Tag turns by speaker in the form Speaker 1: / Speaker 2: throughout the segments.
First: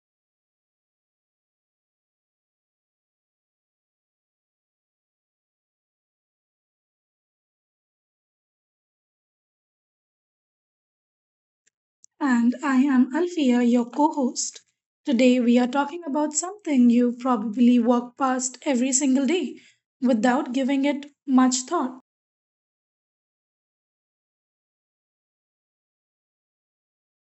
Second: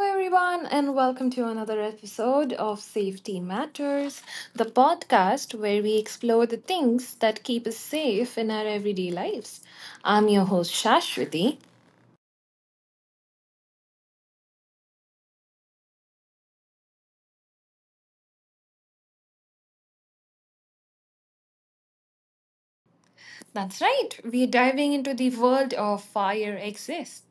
Speaker 1: everyone, and welcome to another episode of Safety Matters, the podcast where we explore the things that keep us safe in our everyday lives. I'm your host, Shashwati.
Speaker 2: And I am Alfia, your co host. Today, we are talking about something you probably walk past every single day without giving it much thought.
Speaker 1: That's right, we're diving into the world of fire exits.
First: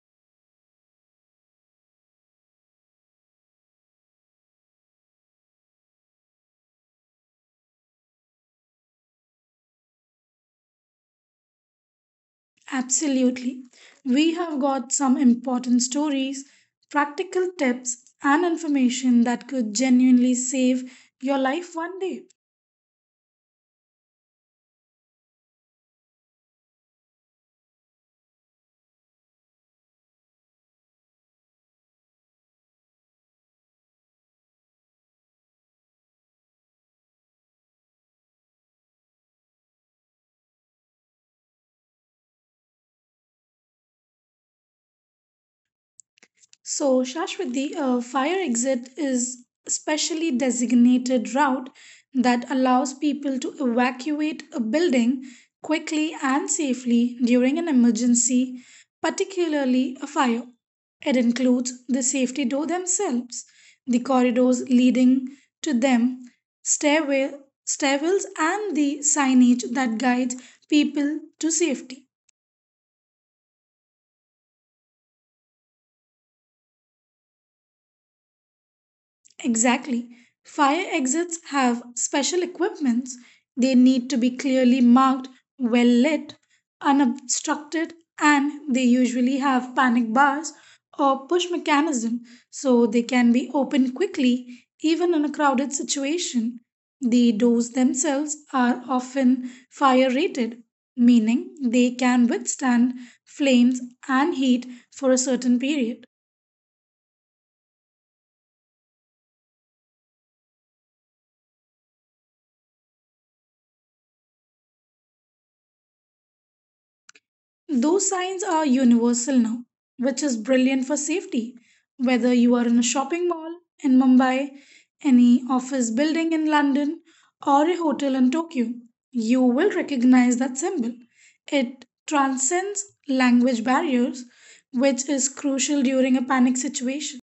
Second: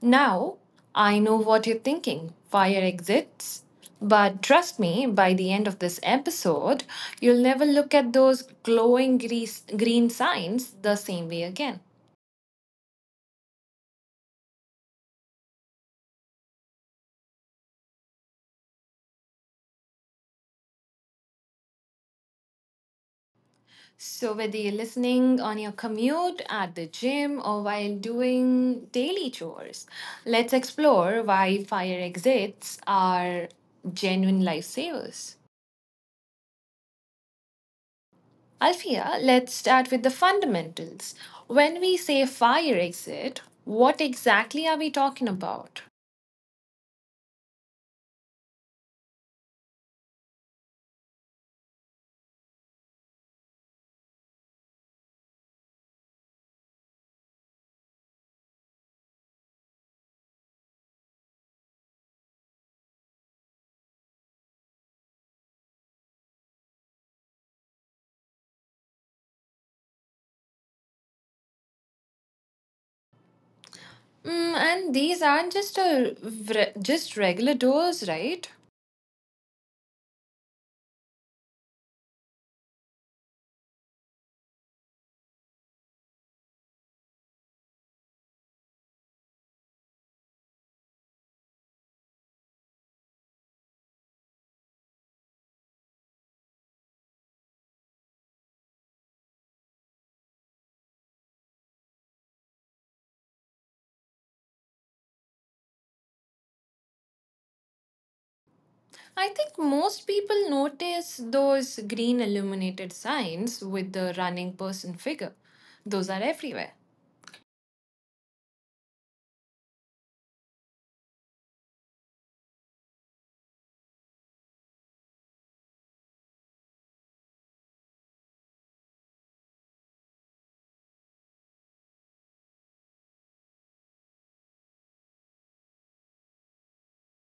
Speaker 1: Now, I know what you're thinking, fire exits. But trust me, by the end of this episode, you'll never look at those glowing grease, green signs the same way again.
Speaker 2: Absolutely. We have got some important stories, practical tips, and information that could genuinely save your life one day.
Speaker 1: So, whether you're listening on your commute, at the gym, or while doing daily chores, let's explore why fire exits are genuine lifesavers. Alfia, let's start with the fundamentals. When we say fire exit, what exactly are we talking about?
Speaker 2: So, Shashwat, the fire exit is a specially designated route that allows people to evacuate a building quickly and safely during an emergency, particularly a fire. It includes the safety door themselves, the corridors leading to them, stairway, stairwells, and the signage that guides people to safety.
Speaker 1: Mm, and these aren't just regular doors, right?
Speaker 2: Exactly. Fire exits have special equipments. They need to be clearly marked, well lit, unobstructed, and they usually have panic bars or push mechanism so they can be opened quickly even in a crowded situation. The doors themselves are often fire rated, meaning they can withstand flames and heat for a certain period.
Speaker 1: I think most people notice those green illuminated signs with the running person figure. Those are everywhere.
Speaker 2: Those signs are universal now, which is brilliant for safety. Whether you are in a shopping mall in Mumbai, any office building in London, or a hotel in Tokyo, you will recognize that symbol. It transcends language barriers, which is crucial during a panic situation.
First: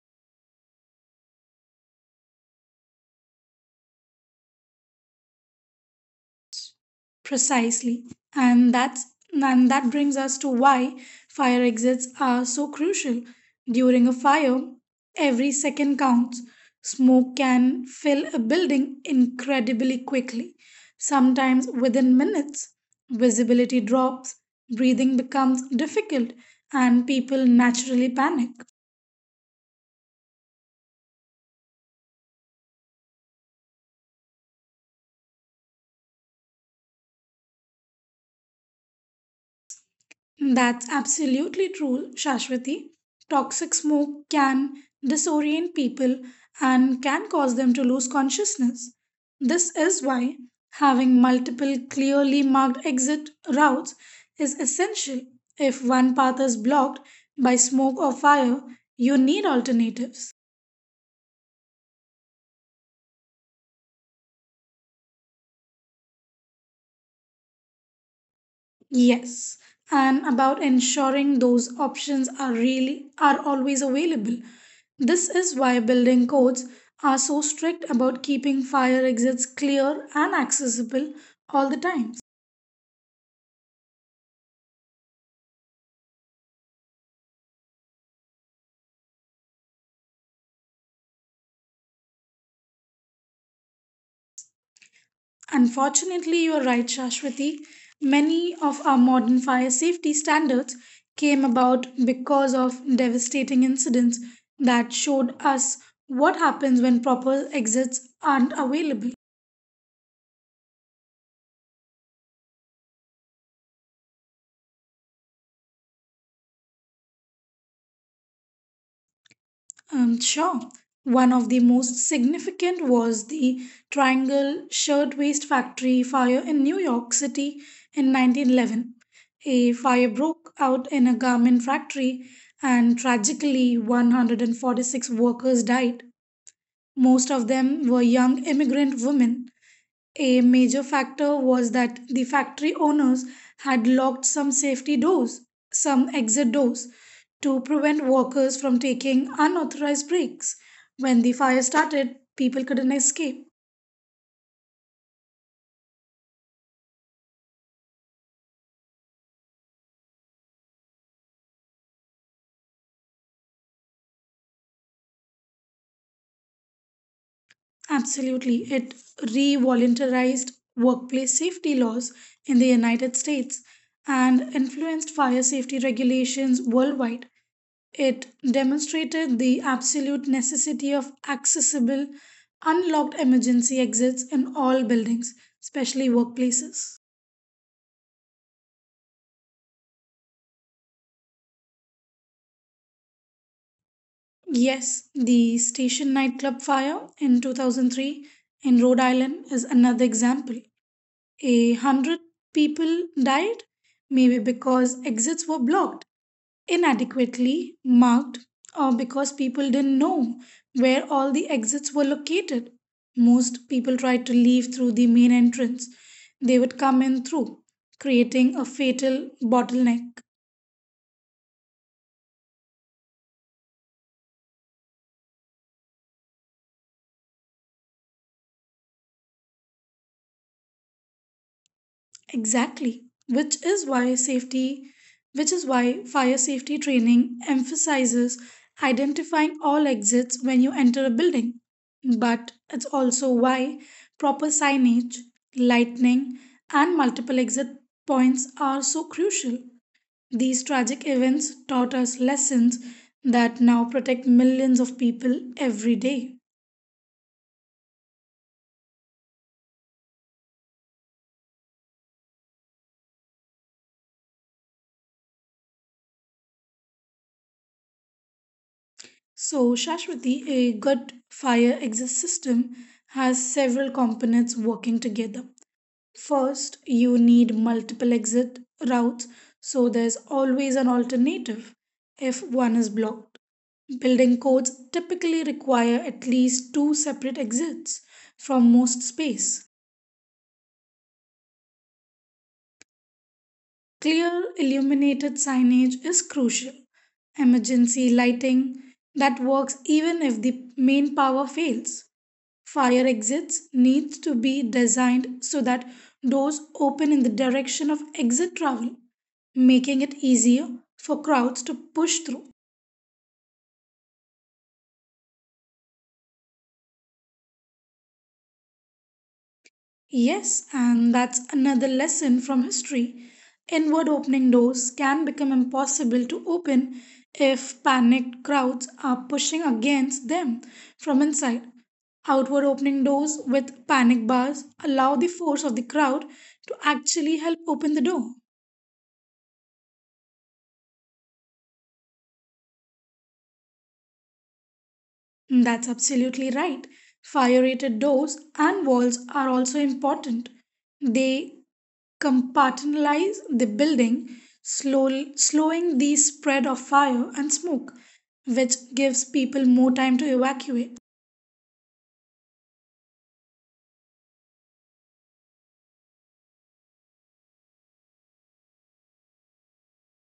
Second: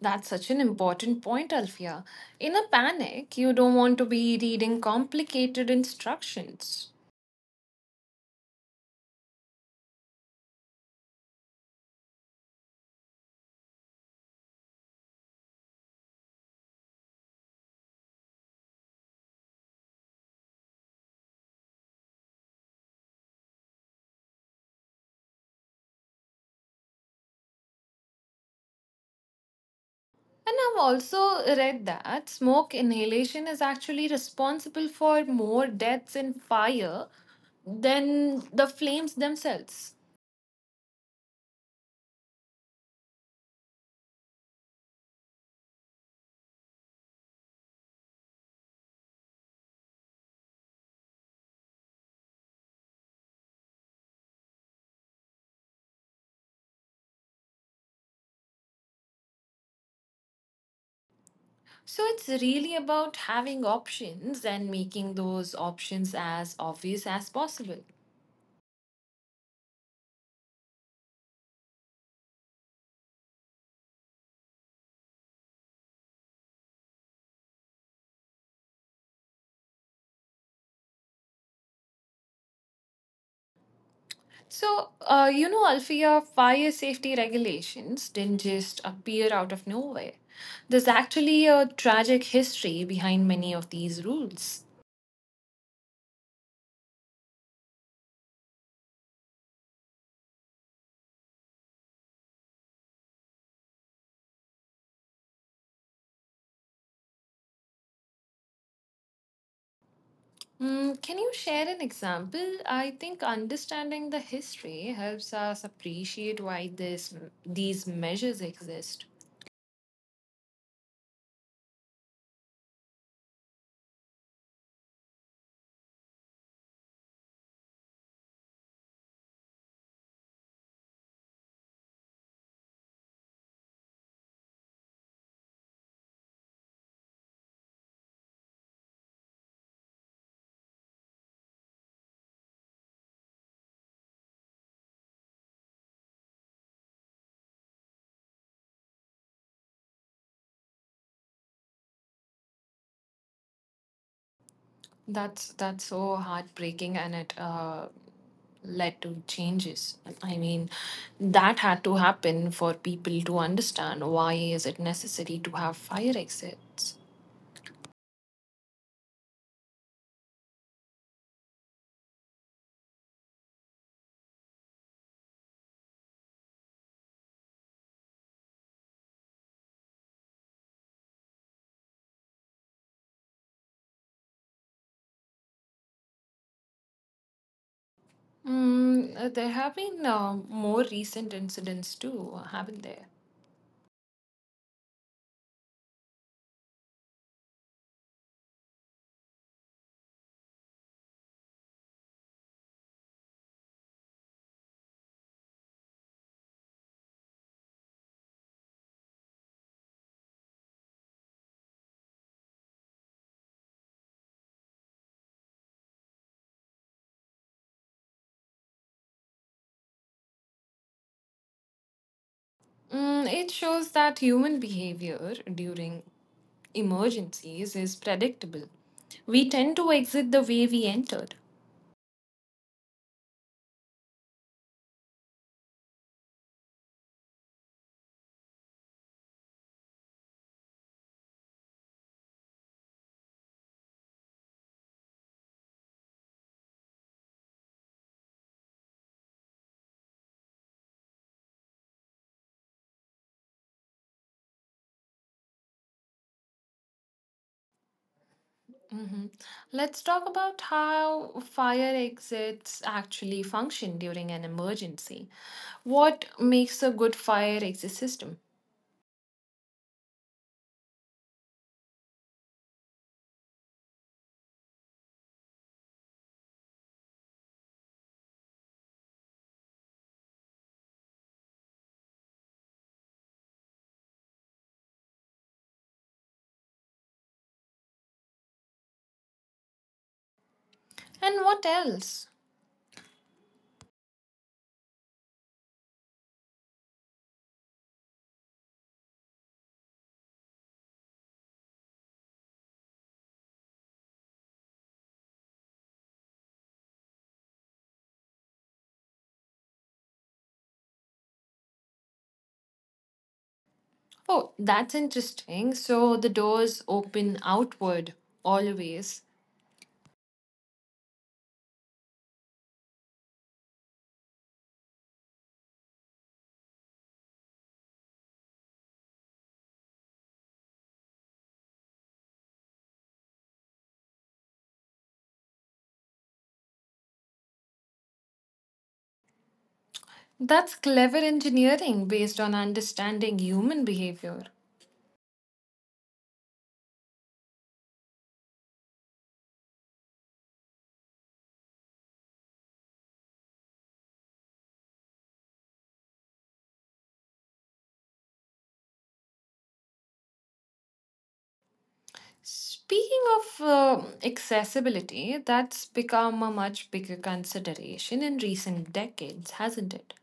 Speaker 1: That's such an important point, Alfia. In a panic, you don't want to be reading complicated instructions.
Speaker 2: Precisely. And that's and that brings us to why fire exits are so crucial. During a fire, every second counts. Smoke can fill a building incredibly quickly, sometimes within minutes. Visibility drops, breathing becomes difficult, and people naturally panic.
Speaker 1: And I've also read that smoke inhalation is actually responsible for more deaths in fire than the flames themselves.
Speaker 2: That's absolutely true, Shashwati. Toxic smoke can disorient people and can cause them to lose consciousness. This is why having multiple clearly marked exit routes is essential. If one path is blocked by smoke or fire, you need alternatives.
Speaker 1: So it's really about having options and making those options as obvious as possible.
Speaker 2: Yes, and about ensuring those options are always available. This is why building codes are so strict about keeping fire exits clear and accessible all the time.
Speaker 1: So, Alfia, fire safety regulations didn't just appear out of nowhere. There's actually a tragic history behind many of these rules.
Speaker 2: Unfortunately, you are right, Shashwati. Many of our modern fire safety standards came about because of devastating incidents that showed us what happens when proper exits aren't available.
Speaker 1: Mm, can you share an example? I think understanding the history helps us appreciate why this these measures exist.
Speaker 2: Sure. One of the most significant was the Triangle Shirtwaist Factory fire in New York City in 1911. A fire broke out in a garment factory, and tragically, 146 workers died. Most of them were young immigrant women. A major factor was that the factory owners had locked some safety doors, some exit doors, to prevent workers from taking unauthorized breaks. When the fire started, people couldn't escape.
Speaker 1: That's so heartbreaking, and it led to changes, I mean, that had to happen for people to understand why is it necessary to have fire exits.
Speaker 2: Absolutely, it re voluntarized workplace safety laws in the United States and influenced fire safety regulations worldwide. It demonstrated the absolute necessity of accessible, unlocked emergency exits in all buildings, especially workplaces.
Speaker 1: Mm, there have been more recent incidents too, haven't there?
Speaker 2: Yes, the station nightclub fire in 2003 in Rhode Island is another example. 100 people died, maybe because exits were blocked, inadequately marked, or because people didn't know where all the exits were located. Most people tried to leave through the main entrance, they would come in through, creating a fatal bottleneck.
Speaker 1: Mm, it shows that human behavior during emergencies is predictable. We tend to exit the way we entered.
Speaker 2: Exactly, which is why fire safety training emphasizes identifying all exits when you enter a building. But it's also why proper signage, lighting, and multiple exit points are so crucial. These tragic events taught us lessons that now protect millions of people every day.
Speaker 1: Hmm. Let's talk about how fire exits actually function during an emergency. What makes a good fire exit system?
Speaker 2: So, Shashwati, a gut fire exit system has several components working together. First, you need multiple exit routes, so there's always an alternative if one is blocked. Building codes typically require at least two separate exits from most space.
Speaker 1: And what else?
Speaker 2: Clear illuminated signage is crucial. Emergency lighting that works even if the main power fails. Fire exits needs to be designed so that doors open in the direction of exit travel, making it easier for crowds to push through.
Speaker 1: Oh, that's interesting. So the doors open outward always.
Speaker 2: Yes, and that's another lesson from history. Inward opening doors can become impossible to open if panicked crowds are pushing against them from inside. Outward opening doors with panic bars allow the force of the crowd to actually help open the door.
Speaker 1: That's clever engineering based on understanding human behavior.
Speaker 2: That's absolutely right. Fire rated doors and walls are also important. They compartmentalize the building, slowing the spread of fire and smoke, which gives people more time to evacuate.
Speaker 1: Speaking of accessibility, that's become a much bigger consideration in recent decades, hasn't it?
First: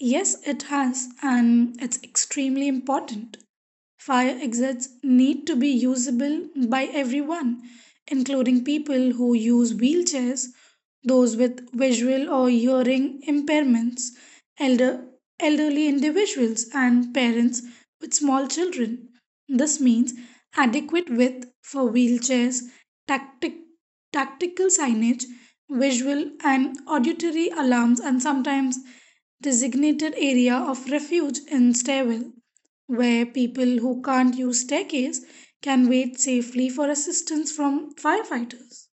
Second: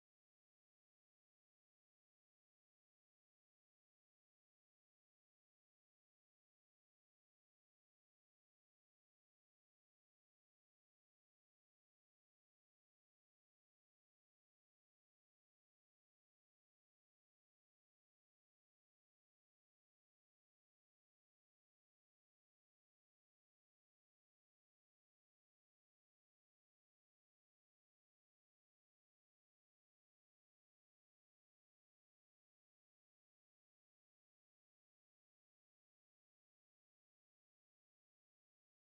Speaker 2: Yes, it has, and it's extremely important. Fire exits need to be usable by everyone, including people who use wheelchairs, those with visual or hearing impairments, elder, elderly individuals, and parents with small children. This means adequate width for wheelchairs, tactic, tactical signage, visual and auditory alarms, and sometimes designated area of refuge in stairwell where people who can't use techies can wait safely for assistance from firefighters.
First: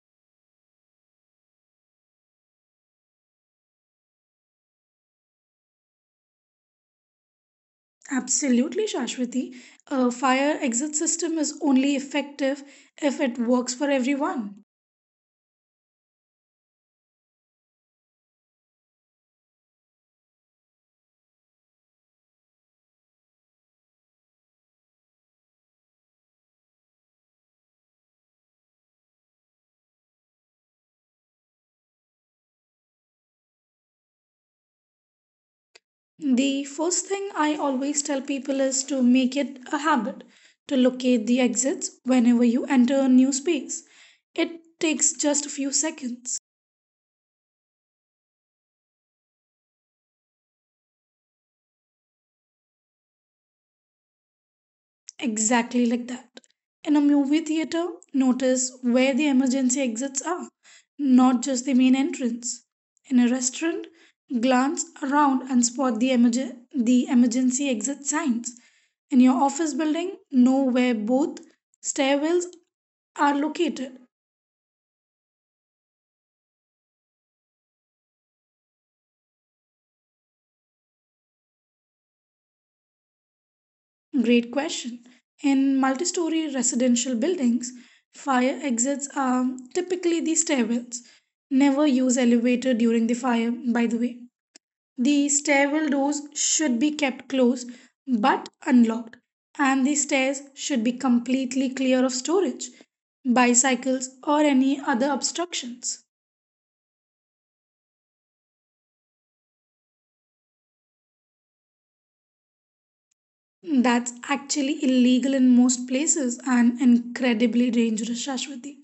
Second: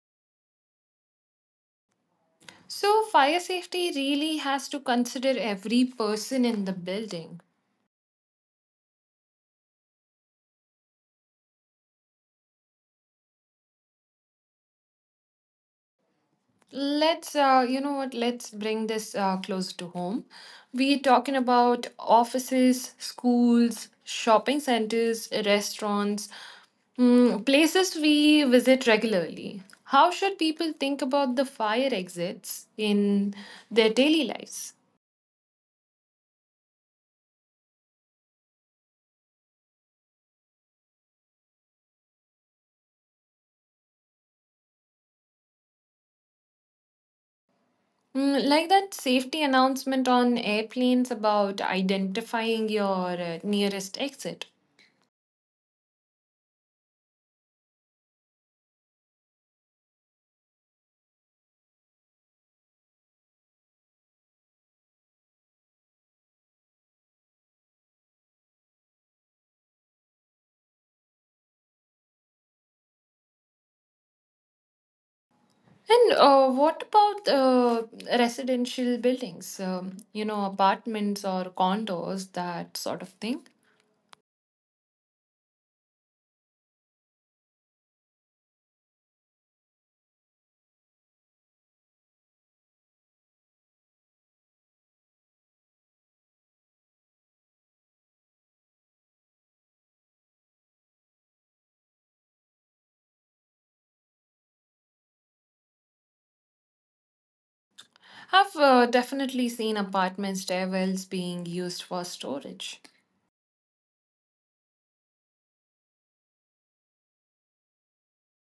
Speaker 1: So, fire safety really has to consider every person in the building.
Speaker 2: Absolutely, Shashwati. A fire exit system is only effective if it works for everyone.
Speaker 1: Let's, let's bring this close to home. We're talking about offices, schools, shopping centers, restaurants, mm, places we visit regularly. How should people think about the fire exits in their daily lives?
Speaker 2: The first thing I always tell people is to make it a habit to locate the exits whenever you enter a new space. It takes just a few seconds.
Speaker 1: Mm, like that safety announcement on airplanes about identifying your nearest exit.
Speaker 2: Exactly like that. In a movie theater, notice where the emergency exits are, not just the main entrance. In a restaurant, glance around and spot the emergency exit signs. In your office building, know where both stairwells are located.
Speaker 1: And what about residential buildings, apartments or condos, that sort of thing?
Speaker 2: Great question. In multi story residential buildings, fire exits are typically the stairwells. Never use elevator during the fire, by the way. The stairwell doors should be kept closed but unlocked, and the stairs should be completely clear of storage, bicycles, or any other obstructions.
Speaker 1: I've definitely seen apartment stairwells being used for storage.
Speaker 2: That's actually illegal in most places and incredibly dangerous, Shashwati.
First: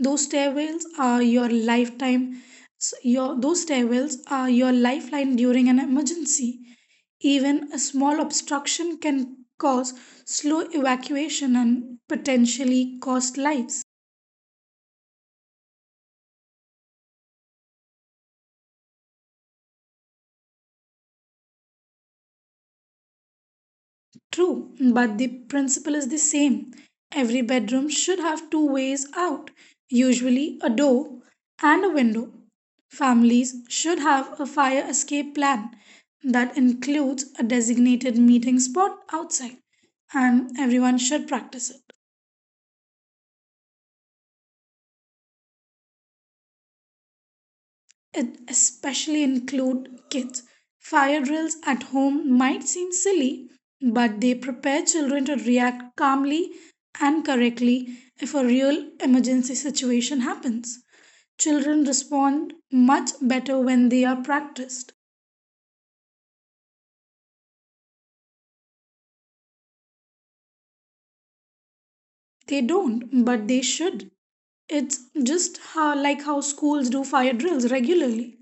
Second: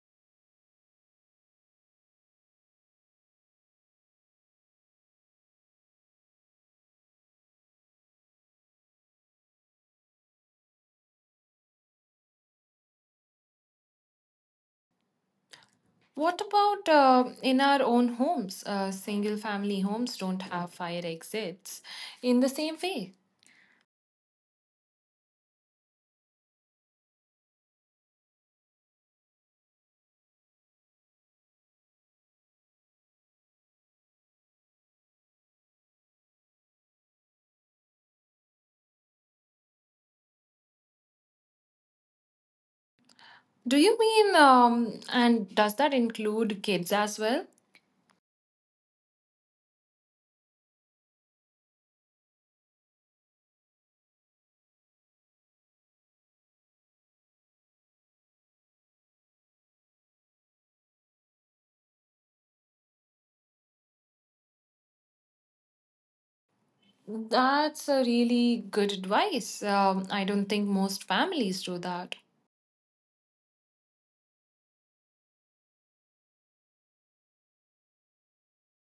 Speaker 2: Those stairwells are your lifetime, those stairwells are your lifeline during an emergency. Even a small obstruction can cause slow evacuation and potentially cost lives.
Speaker 1: What about in our own homes? Single family homes don't have fire exits in the same way.
Speaker 2: True, but the principle is the same. Every bedroom should have two ways out, usually a door and a window. Families should have a fire escape plan that includes a designated meeting spot outside, and everyone should practice it.
Speaker 1: Do you mean, and does that include kids as well?
Speaker 2: It especially include kids. Fire drills at home might seem silly, but they prepare children to react calmly and correctly if a real emergency situation happens. Children respond much better when they are practiced.
Speaker 1: That's a really good advice. I don't think most families do that.
Speaker 2: They don't, but they should. It's just like how schools do fire drills regularly.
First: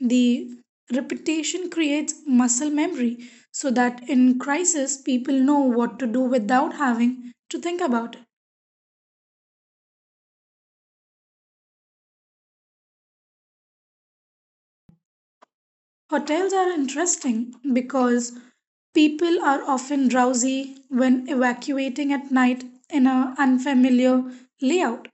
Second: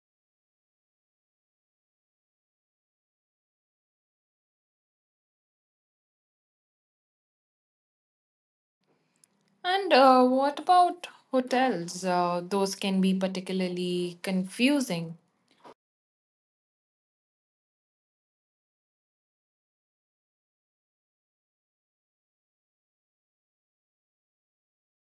Speaker 2: The repetition creates muscle memory so that in crisis people know what to do without having to think about it.
Speaker 1: And what about hotels? Those can be particularly confusing.
Speaker 2: Hotels are interesting because people are often drowsy when evacuating at night in an unfamiliar layout.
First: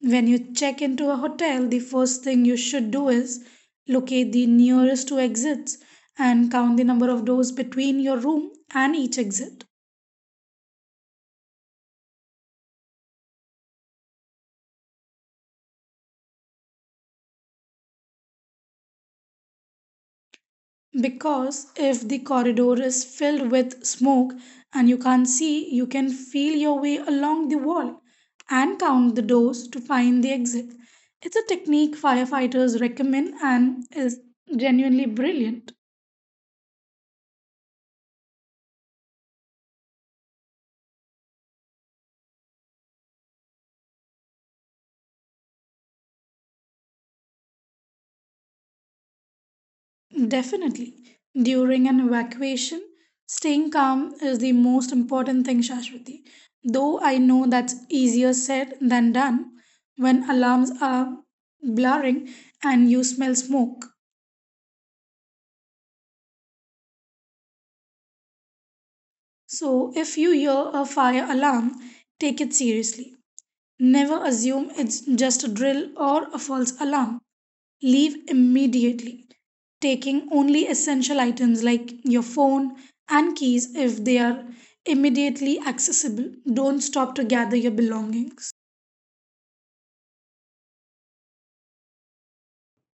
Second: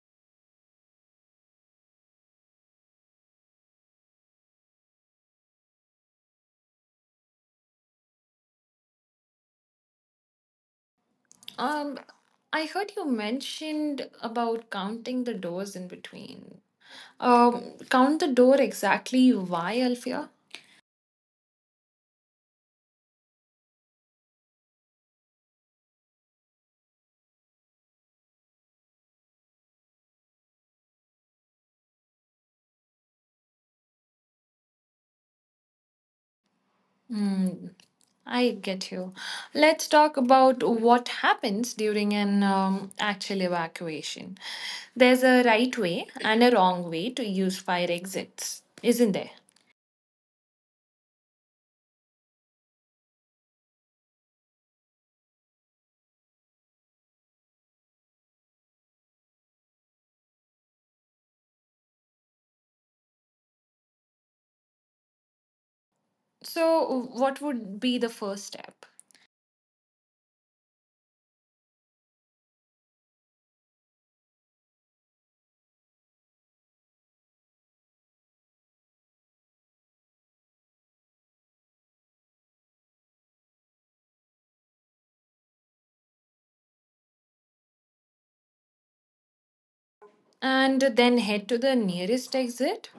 Speaker 2: When you check into a hotel, the first thing you should do is locate the nearest two exits and count the number of doors between your room and each exit.
Speaker 1: Um, I heard you mentioned about counting the doors in between. Count the door exactly why, Alfia?
Speaker 2: Because if the corridor is filled with smoke and you can't see, you can feel your way along the wall and count the doors to find the exit. It's a technique firefighters recommend and is genuinely brilliant.
Speaker 1: Hmm, I get you. Let's talk about what happens during an actual evacuation. There's a right way and a wrong way to use fire exits, isn't there?
Speaker 2: Definitely. During an evacuation, staying calm is the most important thing, Shashwati. Though I know that's easier said than done when alarms are blaring and you smell smoke.
Speaker 1: So, what would be the first step?
Speaker 2: So, if you hear a fire alarm, take it seriously. Never assume it's just a drill or a false alarm. Leave immediately, taking only essential items like your phone and keys if they are immediately accessible. Don't stop to gather your belongings.
Speaker 1: And then head to the nearest exit?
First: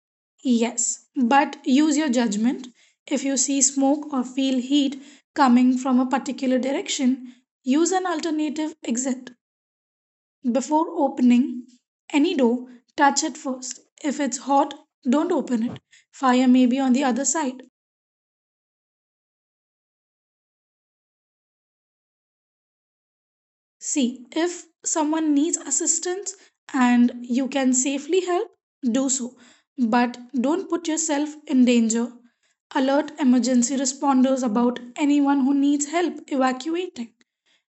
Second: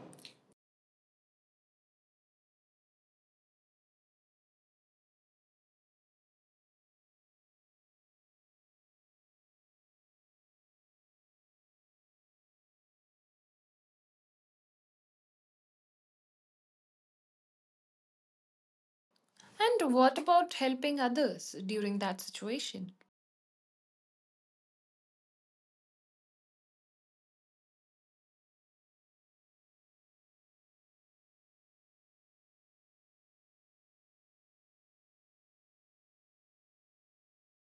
Speaker 2: Yes, but use your judgment. If you see smoke or feel heat coming from a particular direction, use an alternative exit. Before opening any door, touch it first. If it's hot, don't open it. Fire may be on the other side.
Speaker 1: And what about helping others during that situation?
Speaker 2: See, if someone needs assistance and you can safely help, do so. But don't put yourself in danger. Alert emergency responders about anyone who needs help evacuating.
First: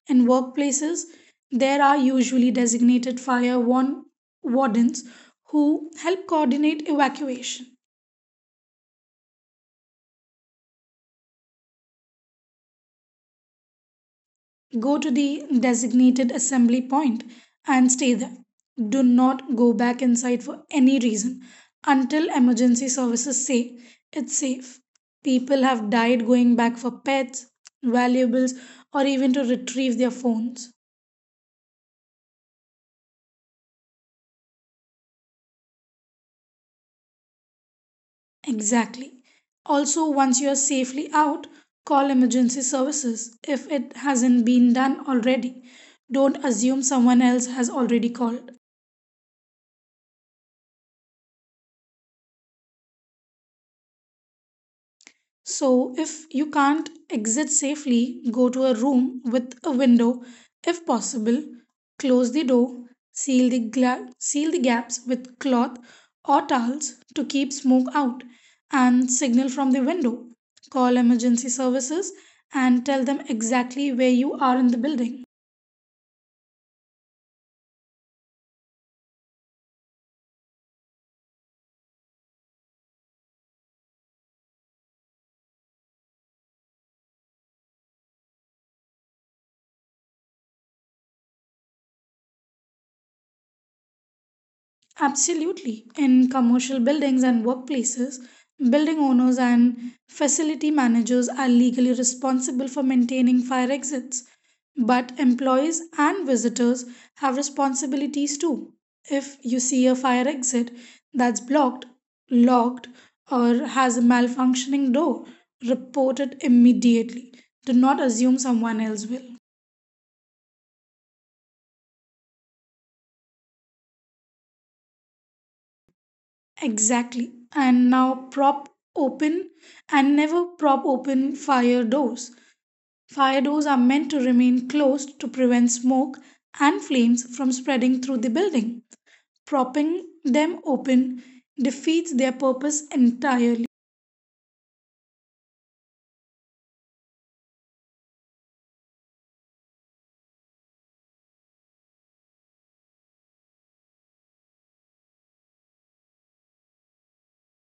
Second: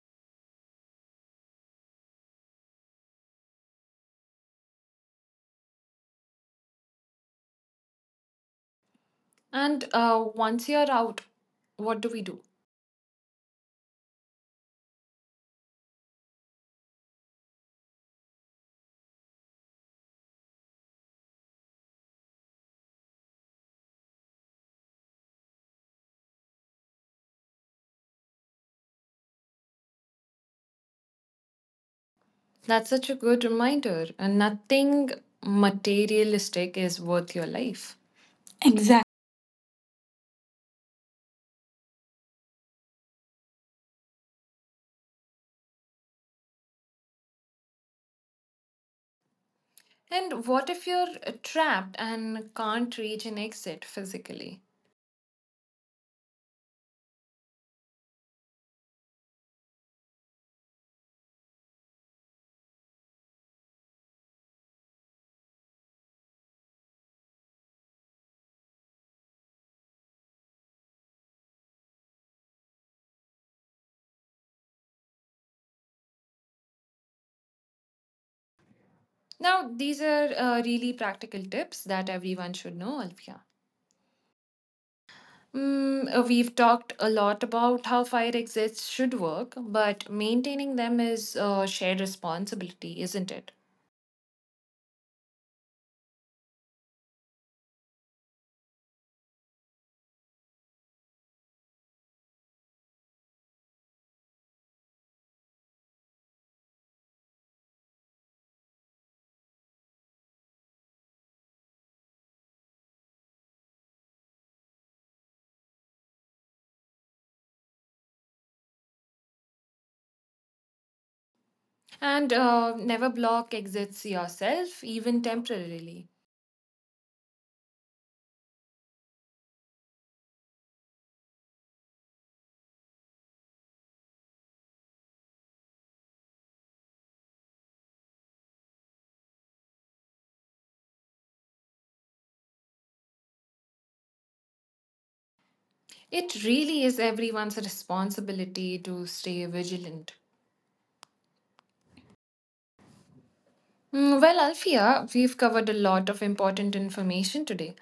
Speaker 2: In workplaces, there are usually designated wardens who help coordinate evacuation.
Speaker 1: And once you're out, what do we do?
Speaker 2: Go to the designated assembly point and stay there. Do not go back inside for any reason until emergency services say it's safe. People have died going back for pets, valuables, or even to retrieve their phones.
Speaker 1: That's such a good reminder. And nothing materialistic is worth your life. Exactly.
Speaker 2: Exactly. Also, once you are safely out, call emergency services if it hasn't been done already. Don't assume someone else has already called.
Speaker 1: And what if you're trapped and can't reach an exit physically?
Speaker 2: So, if you can't exit safely, go to a room with a window if possible, close the door, seal the gaps with cloth or towels to keep smoke out, and signal from the window. Call emergency services and tell them exactly where you are in the building.
Speaker 1: Now, these are really practical tips that everyone should know, Alfia. Mm, we've talked a lot about how fire exits should work, but maintaining them is a shared responsibility, isn't it?
Speaker 2: Absolutely. In commercial buildings and workplaces, building owners and facility managers are legally responsible for maintaining fire exits, but employees and visitors have responsibilities too. If you see a fire exit that's blocked, locked, or has a malfunctioning door, report it immediately. Do not assume someone else will.
Speaker 1: And never block exits yourself, even temporarily.
Speaker 2: Exactly. Open and never prop open fire doors. Fire doors are meant to remain closed to prevent smoke and flames from spreading through the building. Propping them open defeats their purpose entirely.
Speaker 1: It really is everyone's responsibility to stay vigilant. Mm, well, Alfia, we've covered a lot of important information today,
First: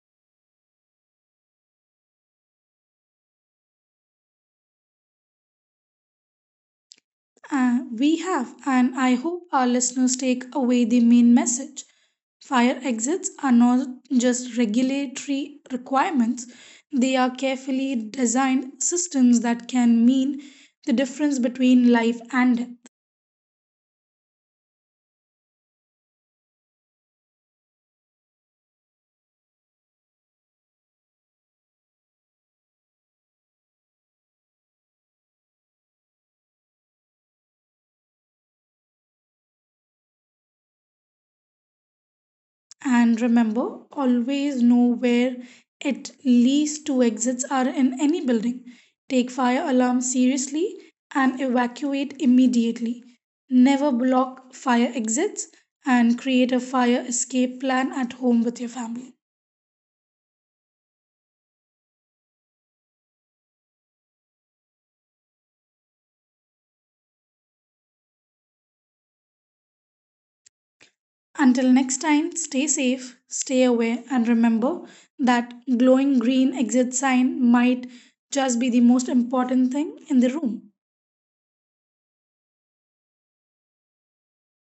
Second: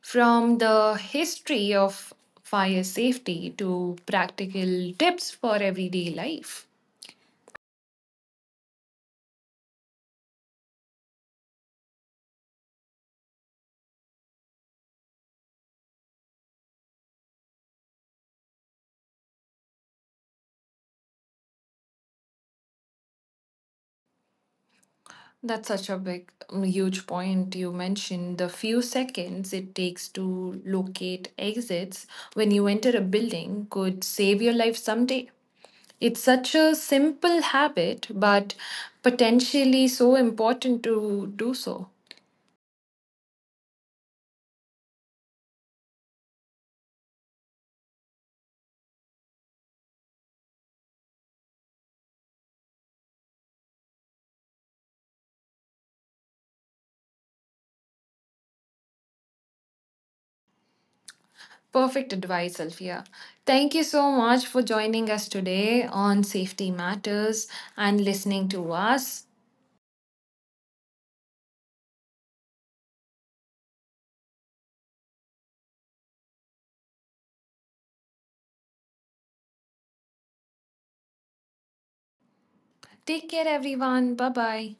Speaker 1: from the history of fire safety to practical tips for everyday life.
Speaker 2: We have, and I hope our listeners take away the main message. Fire exits are not just regulatory requirements, they are carefully designed systems that can mean the difference between life and death.
Speaker 1: That's such a big, huge point you mentioned. The few seconds it takes to locate exits when you enter a building could save your life someday. It's such a simple habit, but potentially so important to do so.
Speaker 2: And remember, always know where at least two exits are in any building. Take fire alarm seriously and evacuate immediately. Never block fire exits and create a fire escape plan at home with your family.
Speaker 1: Perfect advice, Alfia. Thank you so much for joining us today on Safety Matters and listening to us.
Speaker 2: Until next time, stay safe, stay aware, and remember that glowing green exit sign might just be the most important thing in the room.
Speaker 1: Take care, everyone. Bye bye.